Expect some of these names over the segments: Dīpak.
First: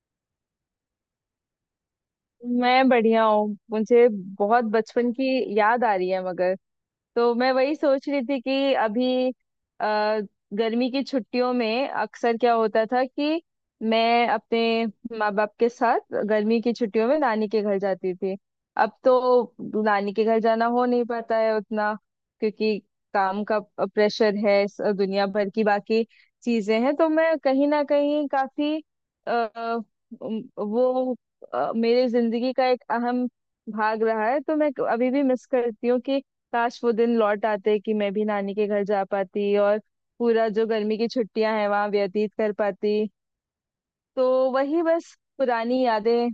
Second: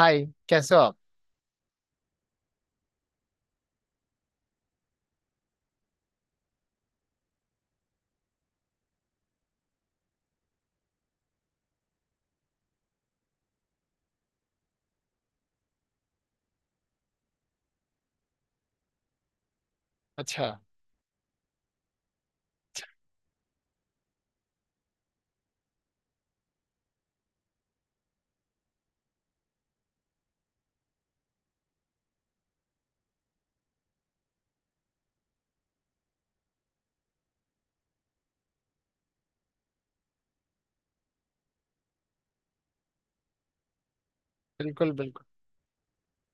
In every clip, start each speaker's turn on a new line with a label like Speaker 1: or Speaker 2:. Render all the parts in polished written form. Speaker 1: हाय। कैसे हो आप?
Speaker 2: मैं बढ़िया हूँ। मुझे बहुत बचपन की याद आ रही है मगर तो मैं वही सोच रही थी कि अभी अ, गर्मी की छुट्टियों में अक्सर क्या होता था कि मैं अपने माँ बाप के साथ गर्मी की छुट्टियों में नानी के घर जाती थी। अब तो नानी के घर
Speaker 1: अच्छा।
Speaker 2: जाना हो नहीं पाता है उतना क्योंकि काम का प्रेशर है, दुनिया भर की बाकी चीजें हैं, तो मैं कहीं ना कहीं काफी आ, वो मेरे जिंदगी का एक अहम भाग रहा है, तो मैं अभी भी मिस करती हूँ कि काश वो दिन लौट आते कि मैं भी नानी के घर जा पाती और पूरा जो गर्मी की छुट्टियां हैं वहां व्यतीत कर पाती। तो वही
Speaker 1: बिल्कुल
Speaker 2: बस
Speaker 1: बिल्कुल।
Speaker 2: पुरानी यादें।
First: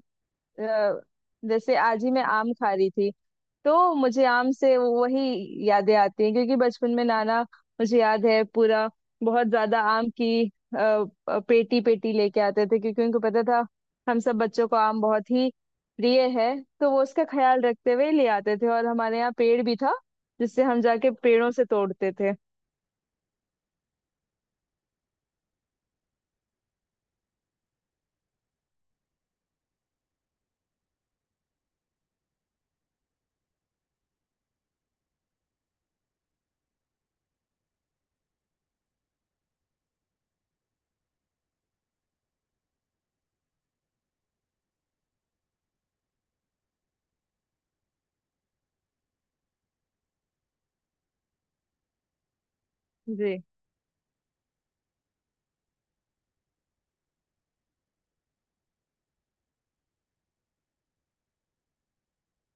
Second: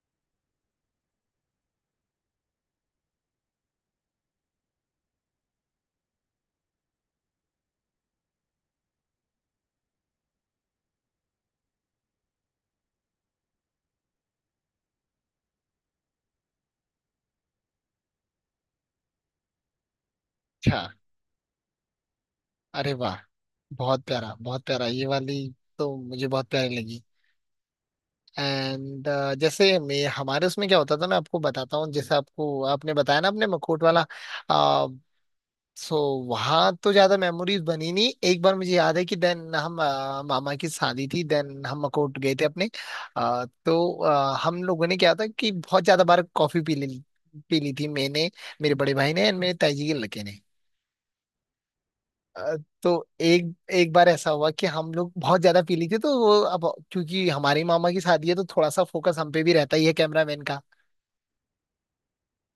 Speaker 2: अ, जैसे आज ही मैं आम खा रही थी तो मुझे आम से वही यादें आती हैं, क्योंकि बचपन में नाना, मुझे याद है पूरा, बहुत ज्यादा आम की अ, पेटी पेटी लेके आते थे क्योंकि उनको पता था हम सब बच्चों को आम बहुत ही प्रिय है। तो वो उसका ख्याल रखते हुए ले आते थे, और हमारे यहाँ पेड़ भी था जिससे
Speaker 1: अच्छा।
Speaker 2: हम जाके पेड़ों से तोड़ते थे।
Speaker 1: अरे वाह, बहुत प्यारा बहुत प्यारा, ये वाली तो मुझे बहुत प्यारी लगी। एंड जैसे मैं, हमारे उसमें क्या होता था मैं आपको बताता हूँ। जैसे आपको, आपने बताया ना अपने मखोट वाला, सो वहाँ तो ज्यादा मेमोरीज बनी नहीं। एक बार मुझे याद है कि देन हम मामा की शादी थी, देन हम मखोट गए थे अपने। तो हम लोगों ने क्या था कि बहुत ज्यादा बार कॉफी पी ली। पी ली थी मैंने, मेरे बड़े भाई ने एंड मेरे ताई जी के लड़के ने। अ, तो
Speaker 2: जी
Speaker 1: एक एक बार ऐसा हुआ कि हम लोग बहुत ज्यादा पी ली थी, तो वो अब, क्योंकि हमारी मामा की शादी है तो थोड़ा सा फोकस हम पे भी रहता ही है कैमरामैन का।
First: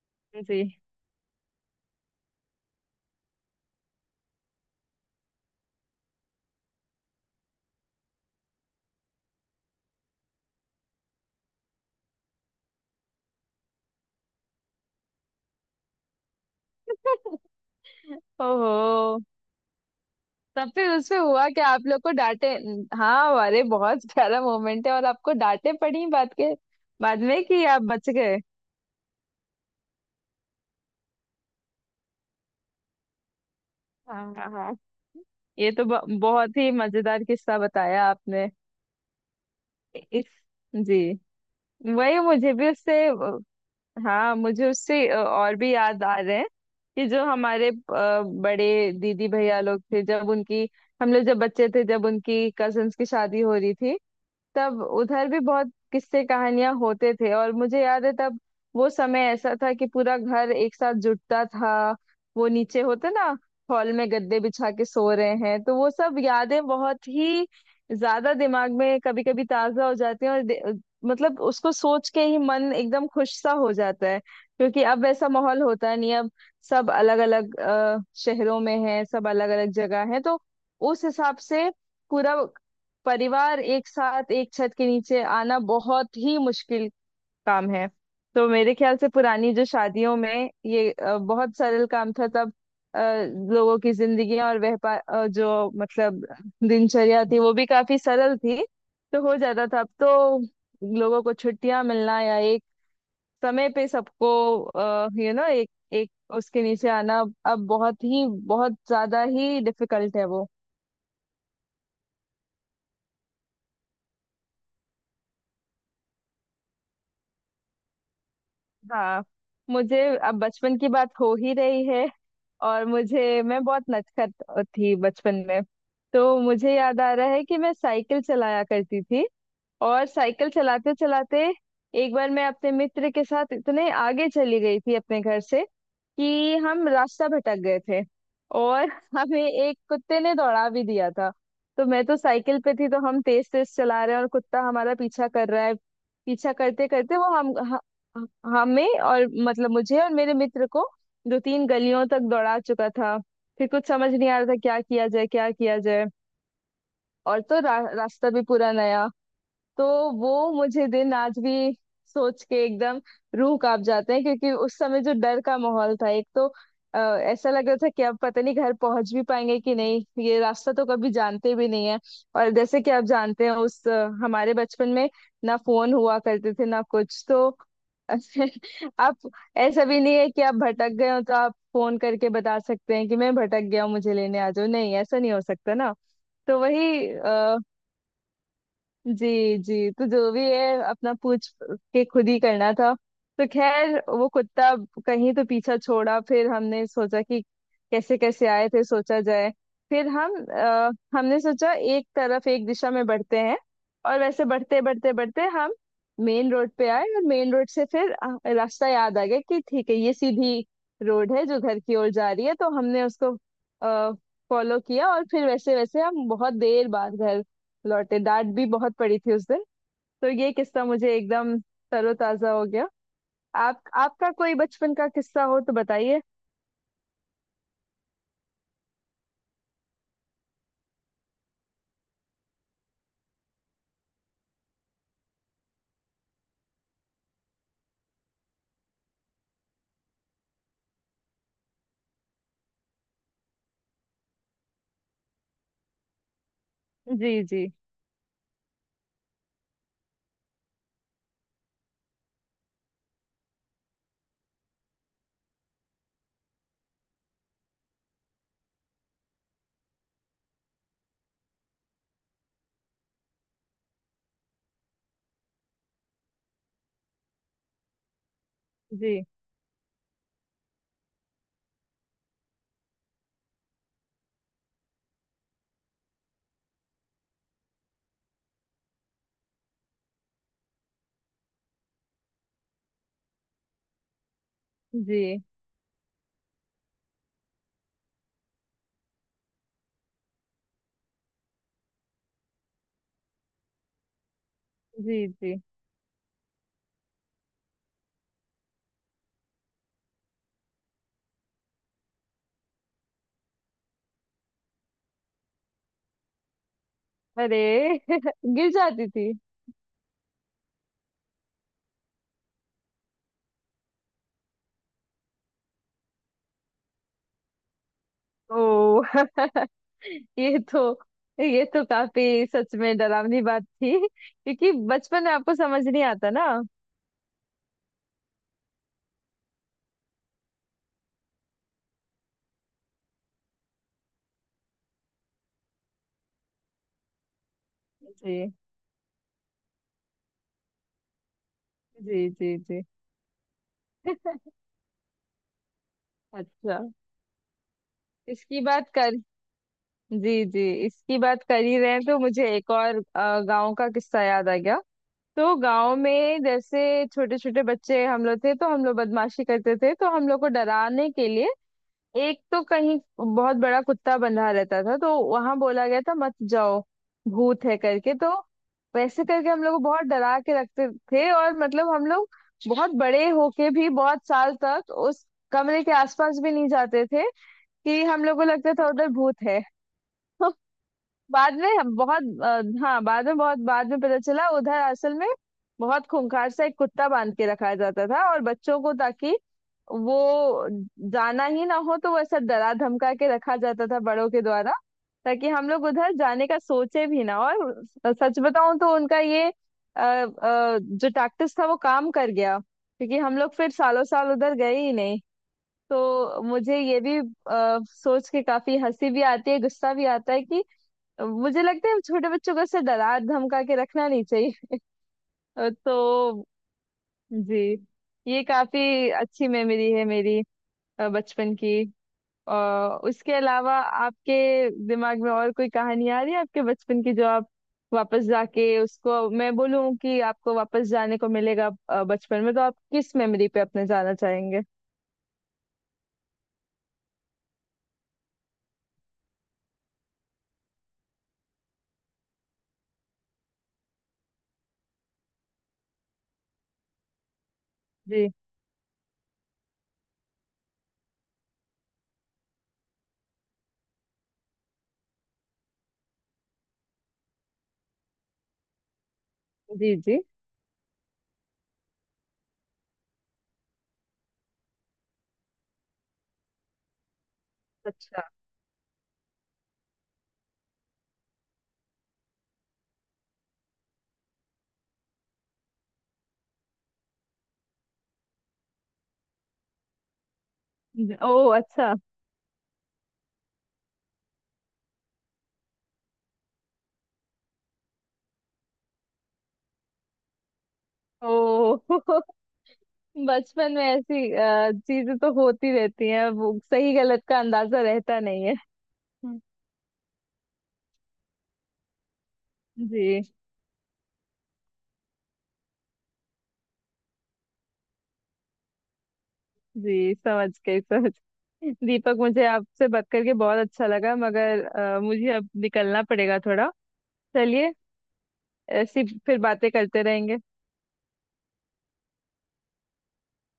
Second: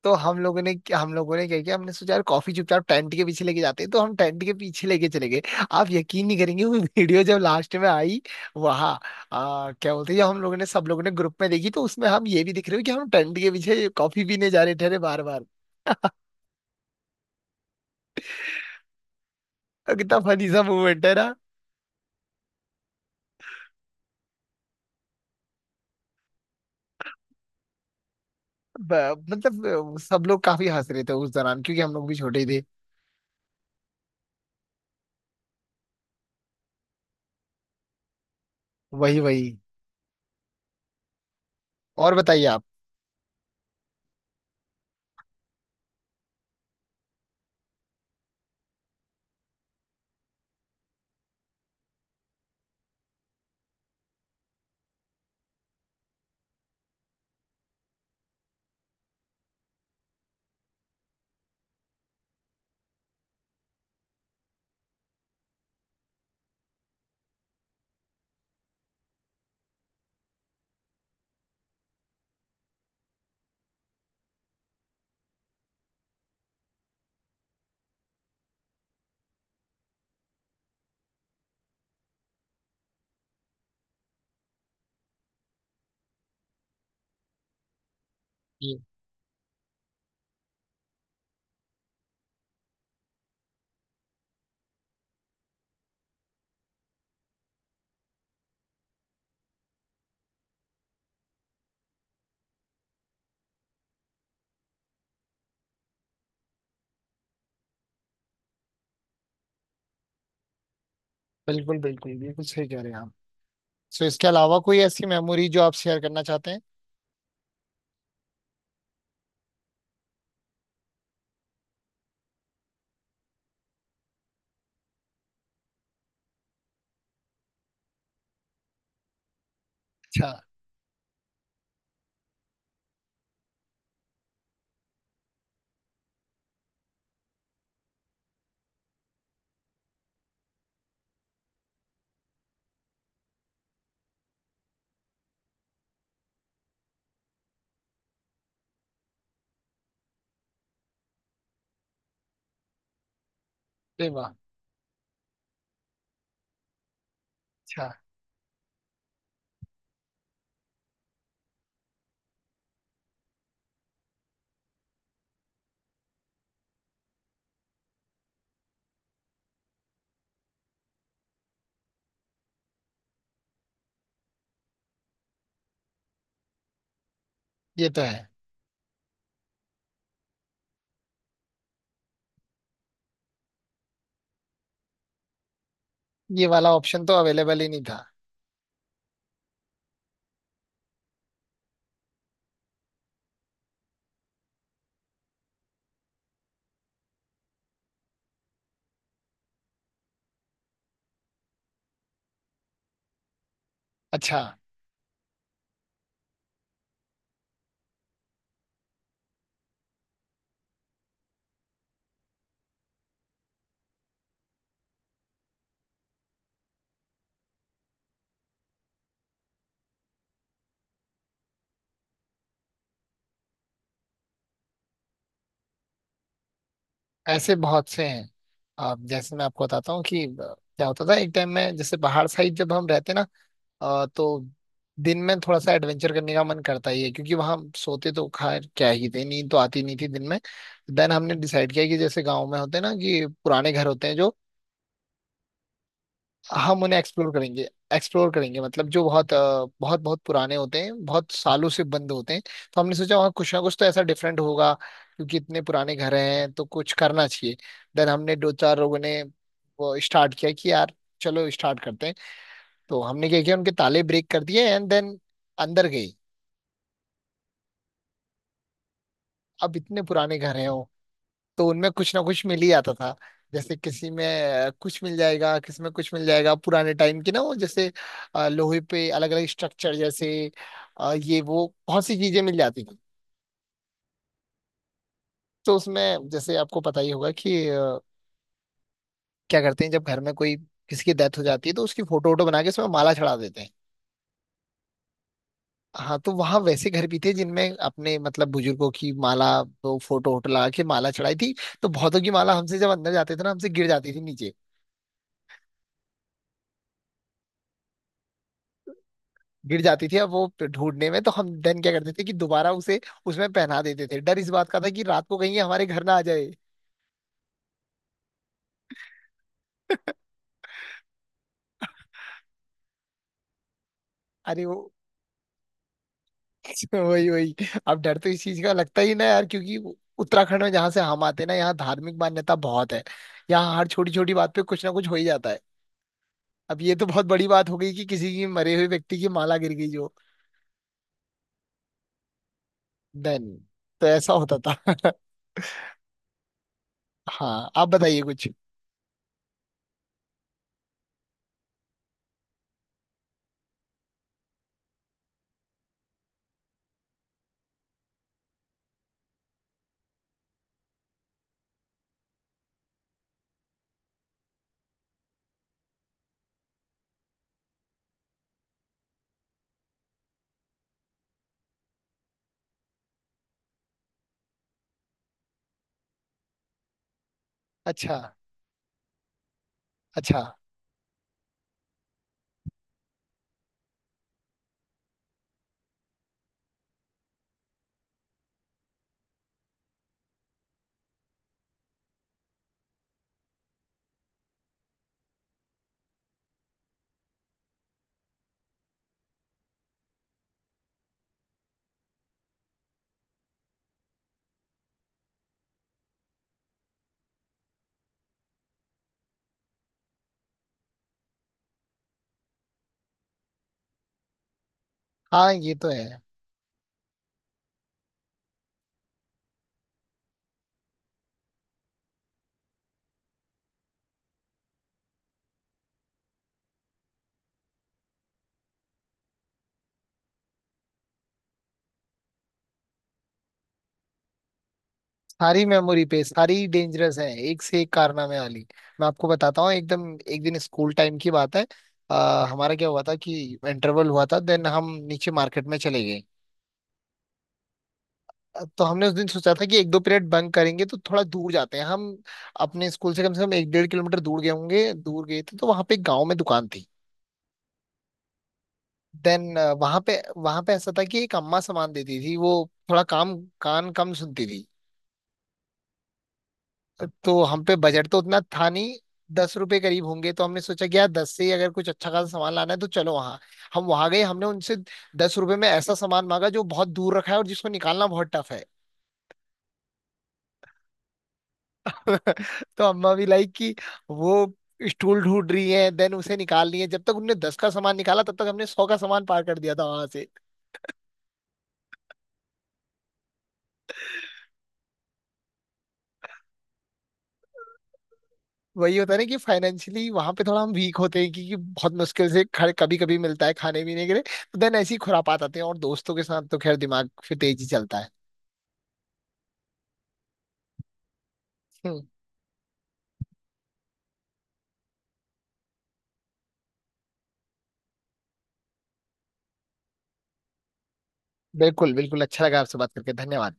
Speaker 1: तो हम लोगों ने
Speaker 2: जी।
Speaker 1: हम लोगों ने क्या किया, हमने सोचा यार कॉफी चुपचाप टेंट के पीछे लेके जाते हैं, तो हम टेंट के पीछे लेके चले गए। आप यकीन नहीं करेंगे, वो वीडियो जब लास्ट में आई वहाँ, क्या बोलते हैं, जब हम लोगों ने, सब लोगों ने ग्रुप में देखी, तो उसमें हम ये भी दिख रहे हो कि हम टेंट के पीछे कॉफी पीने जा रहे थे। अरे बार बार,
Speaker 2: ओहो।
Speaker 1: कितना फनी सा
Speaker 2: तब फिर
Speaker 1: मूवमेंट है
Speaker 2: उससे
Speaker 1: ना।
Speaker 2: हुआ कि आप लोग को डांटे? हाँ, अरे बहुत प्यारा मोमेंट है, और आपको डांटे पड़ी बात के बाद में कि आप बच गए।
Speaker 1: मतलब सब लोग काफी हंस रहे थे उस दौरान, क्योंकि हम लोग भी छोटे ही थे।
Speaker 2: हाँ हाँ हाँ। ये तो बहुत ही मजेदार किस्सा बताया आपने।
Speaker 1: वही वही।
Speaker 2: इस, जी,
Speaker 1: और
Speaker 2: वही
Speaker 1: बताइए
Speaker 2: मुझे
Speaker 1: आप।
Speaker 2: भी उससे हाँ, मुझे उससे और भी याद आ रहे हैं कि जो हमारे बड़े दीदी भैया लोग थे जब उनकी, हम लोग जब बच्चे थे, जब उनकी कजन्स की शादी हो रही थी तब उधर भी बहुत किस्से कहानियां होते थे। और मुझे याद है तब वो समय ऐसा था कि पूरा घर एक साथ जुटता था। वो नीचे होते ना हॉल में गद्दे बिछा के सो रहे हैं, तो वो सब यादें बहुत ही ज्यादा दिमाग में कभी कभी ताजा हो जाती हैं। और मतलब उसको सोच के ही मन एकदम खुश सा हो जाता है, क्योंकि अब ऐसा माहौल होता नहीं। अब सब अलग अलग शहरों में हैं, सब अलग अलग जगह है, तो उस हिसाब से पूरा परिवार एक साथ एक छत के नीचे आना बहुत ही मुश्किल काम है। तो मेरे
Speaker 1: ये-
Speaker 2: ख्याल से पुरानी जो शादियों में ये बहुत सरल काम था तब। अ, लोगों की जिंदगी और व्यापार, जो मतलब दिनचर्या थी, वो भी काफी सरल थी तो हो जाता था। अब तो लोगों को छुट्टियां मिलना या एक समय पे सबको, यू नो, एक एक उसके नीचे आना अब बहुत ही बहुत ज्यादा ही डिफिकल्ट है वो।
Speaker 1: बिल्कुल बिल्कुल, बिल्कुल सही कह रहे हैं आप। सो इसके अलावा कोई ऐसी मेमोरी जो आप शेयर करना चाहते हैं?
Speaker 2: हाँ, मुझे, अब बचपन की बात हो ही रही है, और मुझे, मैं बहुत नटखट थी बचपन में, तो मुझे याद आ रहा है कि मैं साइकिल चलाया करती थी। और
Speaker 1: अच्छा।
Speaker 2: साइकिल चलाते चलाते एक बार मैं अपने मित्र के साथ इतने आगे चली गई थी अपने घर से कि हम रास्ता भटक गए थे। और हमें एक कुत्ते ने दौड़ा भी दिया था। तो मैं तो साइकिल पे थी, तो हम तेज तेज चला रहे हैं और कुत्ता हमारा पीछा कर रहा है। पीछा करते करते वो हम ह- हमें, और मतलब मुझे और मेरे मित्र को दो तीन गलियों तक दौड़ा चुका था। फिर कुछ
Speaker 1: अरे
Speaker 2: समझ नहीं
Speaker 1: वाह।
Speaker 2: आ रहा था क्या किया जाए, क्या किया जाए। और तो
Speaker 1: अच्छा।
Speaker 2: रास्ता भी पूरा नया। तो वो मुझे दिन आज भी सोच के एकदम रूह कांप जाते हैं, क्योंकि उस समय जो डर का माहौल था एक तो, ऐसा लग रहा था कि अब पता नहीं घर पहुंच भी पाएंगे कि नहीं, ये रास्ता तो कभी जानते भी नहीं है। और जैसे कि आप जानते हैं उस हमारे बचपन में ना फोन हुआ करते थे ना कुछ, तो
Speaker 1: ये तो है।
Speaker 2: आप, ऐसा भी नहीं है कि आप भटक गए हो तो आप फोन करके बता सकते हैं कि मैं भटक गया हूँ मुझे लेने आ जाओ। नहीं, ऐसा नहीं हो सकता ना।
Speaker 1: ये
Speaker 2: तो
Speaker 1: वाला
Speaker 2: वही,
Speaker 1: ऑप्शन तो अवेलेबल ही नहीं था।
Speaker 2: जी जी, तो जो भी है अपना पूछ के खुद ही करना था। तो खैर वो कुत्ता कहीं तो पीछा छोड़ा, फिर हमने सोचा कि कैसे कैसे आए थे सोचा जाए। फिर हम, हमने सोचा एक तरफ एक दिशा में बढ़ते हैं, और
Speaker 1: अच्छा।
Speaker 2: वैसे बढ़ते बढ़ते बढ़ते हम मेन रोड पे आए। और मेन रोड से फिर रास्ता याद आ गया कि ठीक है ये सीधी रोड है जो घर की ओर जा रही है, तो हमने उसको फॉलो किया। और फिर वैसे वैसे हम बहुत देर बाद घर लौटे। डांट भी बहुत पड़ी थी उस दिन। तो ये किस्सा मुझे एकदम तरोताजा हो गया। आप, आपका कोई बचपन का किस्सा हो तो बताइए।
Speaker 1: ऐसे बहुत से हैं आप। जैसे मैं आपको बताता हूँ कि क्या होता था, एक टाइम में जैसे पहाड़ साइड जब हम रहते ना, तो दिन में थोड़ा सा एडवेंचर करने का मन करता ही है, क्योंकि वहां सोते तो खैर क्या ही थे, नींद तो आती नहीं थी दिन में। देन हमने डिसाइड किया कि जैसे गांव में होते हैं ना कि पुराने घर होते हैं जो, हम उन्हें एक्सप्लोर
Speaker 2: जी
Speaker 1: करेंगे।
Speaker 2: जी
Speaker 1: एक्सप्लोर करेंगे मतलब जो बहुत बहुत बहुत पुराने होते हैं, बहुत सालों से बंद होते हैं। तो हमने सोचा वहाँ कुछ ना कुछ तो ऐसा डिफरेंट होगा, क्योंकि इतने पुराने घर हैं तो कुछ करना चाहिए। देन हमने दो चार लोगों ने वो स्टार्ट किया कि यार चलो स्टार्ट करते हैं। तो हमने क्या किया, उनके ताले ब्रेक कर दिए एंड देन अंदर गए।
Speaker 2: जी।
Speaker 1: अब इतने पुराने घर हैं, तो उनमें कुछ ना कुछ मिल ही आता था। जैसे किसी में कुछ मिल जाएगा, किसी में कुछ मिल जाएगा, पुराने टाइम की ना वो, जैसे लोहे पे अलग अलग स्ट्रक्चर, जैसे ये वो बहुत सी चीजें मिल जाती थी।
Speaker 2: जी
Speaker 1: तो उसमें जैसे आपको पता ही होगा कि क्या करते हैं, जब घर में कोई, किसी की डेथ हो जाती है, तो उसकी फोटो वोटो बना के उसमें माला चढ़ा देते हैं।
Speaker 2: जी जी।
Speaker 1: हाँ, तो वहाँ वैसे घर भी थे जिनमें अपने मतलब बुजुर्गों की माला, वो फोटो वोटो लगा के माला चढ़ाई थी। तो बहुतों की माला हमसे, जब अंदर जाते थे ना, हमसे गिर जाती थी नीचे।
Speaker 2: अरे, गिर जाती थी।
Speaker 1: गिर जाती थी। अब वो ढूंढने में तो हम देन क्या करते थे कि दोबारा उसे उसमें पहना देते थे। डर इस बात का था कि रात को कहीं ये हमारे घर ना आ जाए।
Speaker 2: ओ, ये तो, ये तो काफी सच में डरावनी बात थी,
Speaker 1: अरे
Speaker 2: क्योंकि
Speaker 1: वो,
Speaker 2: बचपन में आपको समझ नहीं आता ना।
Speaker 1: वही वही। अब डर तो इस चीज का लगता ही ना यार, क्योंकि उत्तराखंड में जहाँ से हम आते हैं ना, यहाँ धार्मिक मान्यता बहुत है। यहाँ हर छोटी छोटी बात पे कुछ ना कुछ हो ही जाता है। अब ये तो बहुत बड़ी बात हो गई कि किसी की,
Speaker 2: जी
Speaker 1: मरे हुए व्यक्ति की माला गिर गई जो।
Speaker 2: जी जी जी।
Speaker 1: देन, तो ऐसा होता था।
Speaker 2: अच्छा।
Speaker 1: हाँ, आप बताइए कुछ।
Speaker 2: इसकी बात कर, जी जी, इसकी बात कर ही रहे हैं तो मुझे एक और गांव का किस्सा याद आ गया। तो गांव में जैसे छोटे छोटे बच्चे हम लोग थे, तो हम लोग बदमाशी करते थे, तो हम लोग को डराने के लिए एक तो कहीं बहुत बड़ा कुत्ता बंधा रहता था, तो वहां बोला गया था मत जाओ, भूत है करके। तो वैसे करके हम लोग को बहुत डरा के रखते थे, और मतलब हम लोग बहुत बड़े होके भी बहुत साल तक उस कमरे के आसपास भी नहीं जाते थे कि
Speaker 1: अच्छा।
Speaker 2: हम लोग को लगता था उधर भूत है।
Speaker 1: अच्छा।
Speaker 2: बाद में हम बहुत, हाँ, बाद में, बहुत बाद में पता चला उधर असल में बहुत खूंखार सा एक कुत्ता बांध के रखा जाता था, और बच्चों को ताकि वो जाना ही ना हो तो वो ऐसा डरा धमका के रखा जाता था बड़ों के द्वारा, ताकि हम लोग उधर जाने का सोचे भी ना। और सच बताऊं तो उनका ये जो टैक्टिस था वो काम कर गया, क्योंकि हम लोग फिर सालों साल उधर गए ही नहीं। तो मुझे ये भी सोच के काफी हंसी भी आती है, गुस्सा भी आता है कि मुझे लगता है हम छोटे बच्चों को ऐसे डरा धमका के रखना नहीं चाहिए।
Speaker 1: हाँ ये तो है।
Speaker 2: तो जी, ये काफी अच्छी मेमोरी है मेरी बचपन की। और उसके अलावा आपके दिमाग में और कोई कहानी आ रही है आपके बचपन की जो आप वापस जाके उसको, मैं बोलूं कि आपको वापस जाने को मिलेगा बचपन में, तो आप किस मेमोरी पे अपने जाना चाहेंगे?
Speaker 1: सारी मेमोरी पे। सारी डेंजरस है, एक से एक कारनामे वाली। मैं आपको बताता हूँ एकदम, एक दिन स्कूल टाइम की बात है। हमारा क्या हुआ था कि इंटरवल हुआ था, देन हम नीचे मार्केट में चले गए।
Speaker 2: जी
Speaker 1: तो हमने उस दिन सोचा था कि एक दो पीरियड बंक करेंगे, तो थोड़ा दूर जाते हैं हम। अपने स्कूल से कम एक डेढ़ किलोमीटर दूर गए होंगे, दूर गए थे। तो वहां पे एक गाँव में दुकान थी। देन
Speaker 2: जी
Speaker 1: वहां पे
Speaker 2: जी।
Speaker 1: वहां पे ऐसा था कि एक अम्मा सामान देती थी। वो थोड़ा काम कान कम सुनती थी। तो हम पे बजट तो
Speaker 2: अच्छा।
Speaker 1: उतना था नहीं, 10 रुपए करीब होंगे। तो हमने सोचा कि यार 10 से ही अगर कुछ अच्छा खासा सामान लाना है तो चलो वहाँ। हम वहां गए, हमने उनसे 10 रुपए में ऐसा सामान मांगा जो बहुत दूर रखा है और जिसको निकालना बहुत टफ है।
Speaker 2: ओ, अच्छा।
Speaker 1: तो अम्मा भी लाइक कि वो स्टूल ढूंढ रही है, देन उसे निकाल रही है। जब तक उनने 10 का सामान निकाला, तब तक हमने 100 का सामान पार कर दिया था वहां से।
Speaker 2: ओ, बचपन में ऐसी चीजें तो होती रहती हैं, वो सही गलत का अंदाजा रहता नहीं है।
Speaker 1: वही होता है ना कि
Speaker 2: हम्म।
Speaker 1: फाइनेंशियली वहां पे थोड़ा हम वीक होते हैं, क्योंकि बहुत मुश्किल से कभी कभी
Speaker 2: जी
Speaker 1: मिलता है खाने पीने के लिए। तो देन ऐसी खुरापात आते हैं, और दोस्तों के साथ तो खैर दिमाग फिर तेज ही चलता है।
Speaker 2: जी, समझ गई, समझ गई।
Speaker 1: हम्म।
Speaker 2: दीपक, मुझे आपसे बात करके बहुत अच्छा लगा, मगर मुझे अब निकलना पड़ेगा थोड़ा। चलिए, ऐसी फिर बातें करते रहेंगे।
Speaker 1: बिल्कुल बिल्कुल, अच्छा लगा आपसे बात करके, धन्यवाद।